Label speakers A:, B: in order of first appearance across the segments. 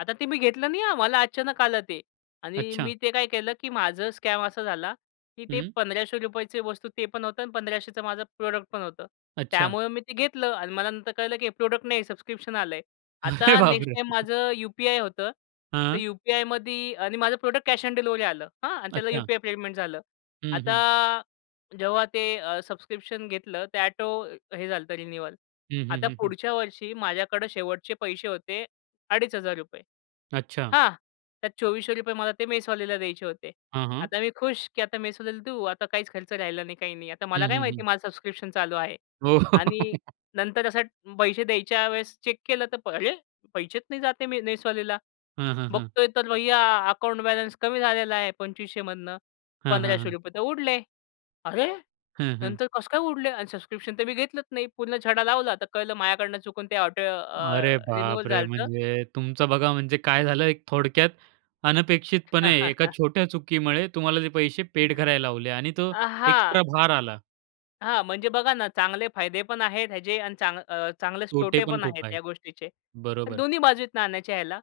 A: आता ते मी घेतलं नाही हा मला अचानक आलं ते. आणि
B: अच्छा.
A: मी ते काय केलं, की माझं स्कॅम असा झाला, की ते
B: हं.
A: ₹1,500 वस्तू ते पण होतं आणि 1,500चं माझं प्रॉडक्ट पण होतं
B: अच्छा.
A: त्यामुळं मी ते घेतलं आणि मला नंतर कळलं, की हे प्रॉडक्ट नाही सबस्क्रिप्शन आलंय.
B: अरे
A: आता नेक्स्ट
B: बापरे!
A: टाईम माझं यू-पी-आय होतं तर
B: हां.
A: यू-पी-आयमध्ये आणि माझं प्रॉडक्ट कॅश ऑन डिलिव्हरी आलं हां. आणि त्याला
B: अच्छा.
A: यू-पी-आय पेमेंट झालं.
B: हं, हं.
A: आता जेव्हा ते अ, सबस्क्रिप्शन घेतलं ते ऑटो हे झालं तर रिन्यूवल.
B: हं, हं,
A: आता
B: हं, हं.
A: पुढच्या वर्षी माझ्याकडं शेवटचे पैसे होते अडीच हजार रुपये.
B: अच्छा.
A: हां. त्यात ₹2,400 मला ते मेसवाल्याला द्यायचे होते.
B: हां, हां.
A: आता मी खुश, की आता मेसवाल्याला देऊ आता काहीच खर्च राहिला नाही काही नाही. आता
B: हं,
A: मला काय
B: हं,
A: माहिती
B: हं.
A: आहे माझं सबस्क्रिप्शन चालू आहे.
B: हो.
A: आणि नंतर असं पैसे द्यायच्या वेळेस चेक केलं तर अरे पैसेच नाही जात आहे मी मेसवाल्याला.
B: हं, हं, हं.
A: बघतोय तर भय्या अकाउंट बॅलन्स कमी झालेला आहे. 2,500मधनं
B: हां, हां,
A: पंधराशे
B: हां.
A: रुपये तर उडले. "अरे!
B: हं, हं.
A: नंतर कसं काय उडले? आणि सबस्क्रिप्शन तर मी घेतलंच नाही." पूर्ण छडा लावला तर कळलं माझ्याकडून चुकून ते ऑटो
B: अरे
A: अ, रिन्युवल
B: बापरे!
A: झालंत.
B: म्हणजे तुमचं बघा म्हणजे काय झालं एक थोडक्यात अनपेक्षितपणे एका छोट्या चुकीमुळे तुम्हाला जे पैसे पेड करायला लावले. आणि तो
A: अ, हां.
B: एक्स्ट्रा भार आला.
A: हां म्हणजे बघा ना चांगले फायदे पण आहेत ह्याचे आणि चांग अ, चांगलेच
B: तोटे
A: तोटे
B: पण
A: पण आहेत
B: खूप आहेत.
A: ह्या गोष्टीचे. तर
B: बरोबर.
A: दोन्ही बाजू आहेत नाण्याच्या ह्याला.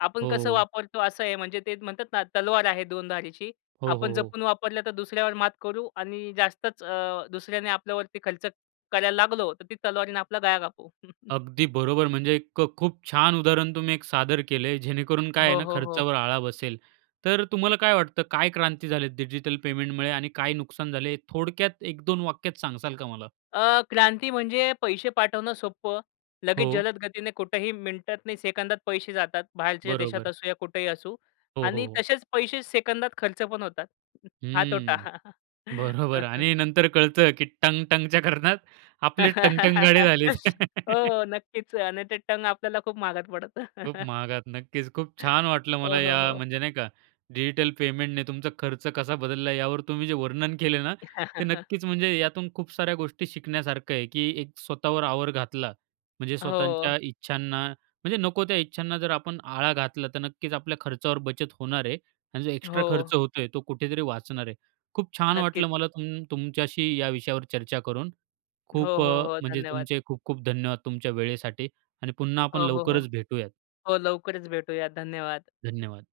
A: आपण कसं
B: हो.
A: वापरतो असं आहे म्हणजे ते म्हणतात ना "तलवार आहे दोन धारीची.
B: हो,
A: आपण
B: हो, हो.
A: जपून वापरलं तर दुसऱ्यावर मात करू आणि जास्तच अ, दुसऱ्याने आपल्यावरती खर्च करायला लागलो तर ती तलवारीने आपला गळा कापू."
B: अगदी बरोबर म्हणजे एक क खूप छान उदाहरण तुम्ही एक सादर केलंय जेणेकरून काय आहे
A: हो,
B: ना
A: हो, हो.
B: खर्चावर आळा बसेल. तर तुम्हाला काय वाटतं काय क्रांती झाले डिजिटल पेमेंटमुळे आणि काय नुकसान झाले थोडक्यात एक दोन वाक्यात सांगासाल का मला?
A: अ, क्रांती म्हणजे पैसे पाठवणं सोपं. लगेच
B: हो.
A: जलद गतीने कुठेही मिनिटात सेकंदात पैसे जातात. बाहेरच्या देशात
B: बरोबर.
A: असू या कुठेही असू
B: हो, हो,
A: आणि
B: हो.
A: तसेच पैसे सेकंदात खर्च पण होतात. हा तोटा.
B: हं. बरोबर आणि नंतर कळतं की टंग-टंगच्या करण्यात आपले टंग-टंग गाडे झालेत.
A: हो नक्कीच. आणि ते टंग आपल्याला खूप महागात पडतं.
B: खूप महागात. नक्कीच खूप छान वाटलं
A: हो,
B: मला
A: हो,
B: या
A: हो.
B: म्हणजे नाही का डिजिटल पेमेंटने तुमचा खर्च कसा बदलला यावर तुम्ही जे वर्णन केले ना ते नक्कीच म्हणजे यातून खूप साऱ्या गोष्टी शिकण्यासारखं आहे, की एक स्वतःवर आवर घातला म्हणजे
A: हो.
B: स्वतःच्या इच्छांना म्हणजे नको त्या इच्छांना जर आपण आळा घातला तर नक्कीच आपल्या खर्चावर बचत होणार आहे आणि जो एक्स्ट्रा
A: हो.
B: खर्च होतोय तो कुठेतरी वाचणार आहे. खूप छान
A: नक्कीच.
B: वाटलं मला तुम तुमच्याशी या विषयावर चर्चा करून
A: हो,
B: खूप
A: हो,
B: अ,
A: हो.
B: म्हणजे
A: धन्यवाद.
B: तुमचे खूप-खूप धन्यवाद तुमच्या वेळेसाठी आणि पुन्हा आपण
A: हो, हो, हो.
B: लवकरच भेटूयात.
A: हो, लवकरच भेटूया धन्यवाद.
B: धन्यवाद.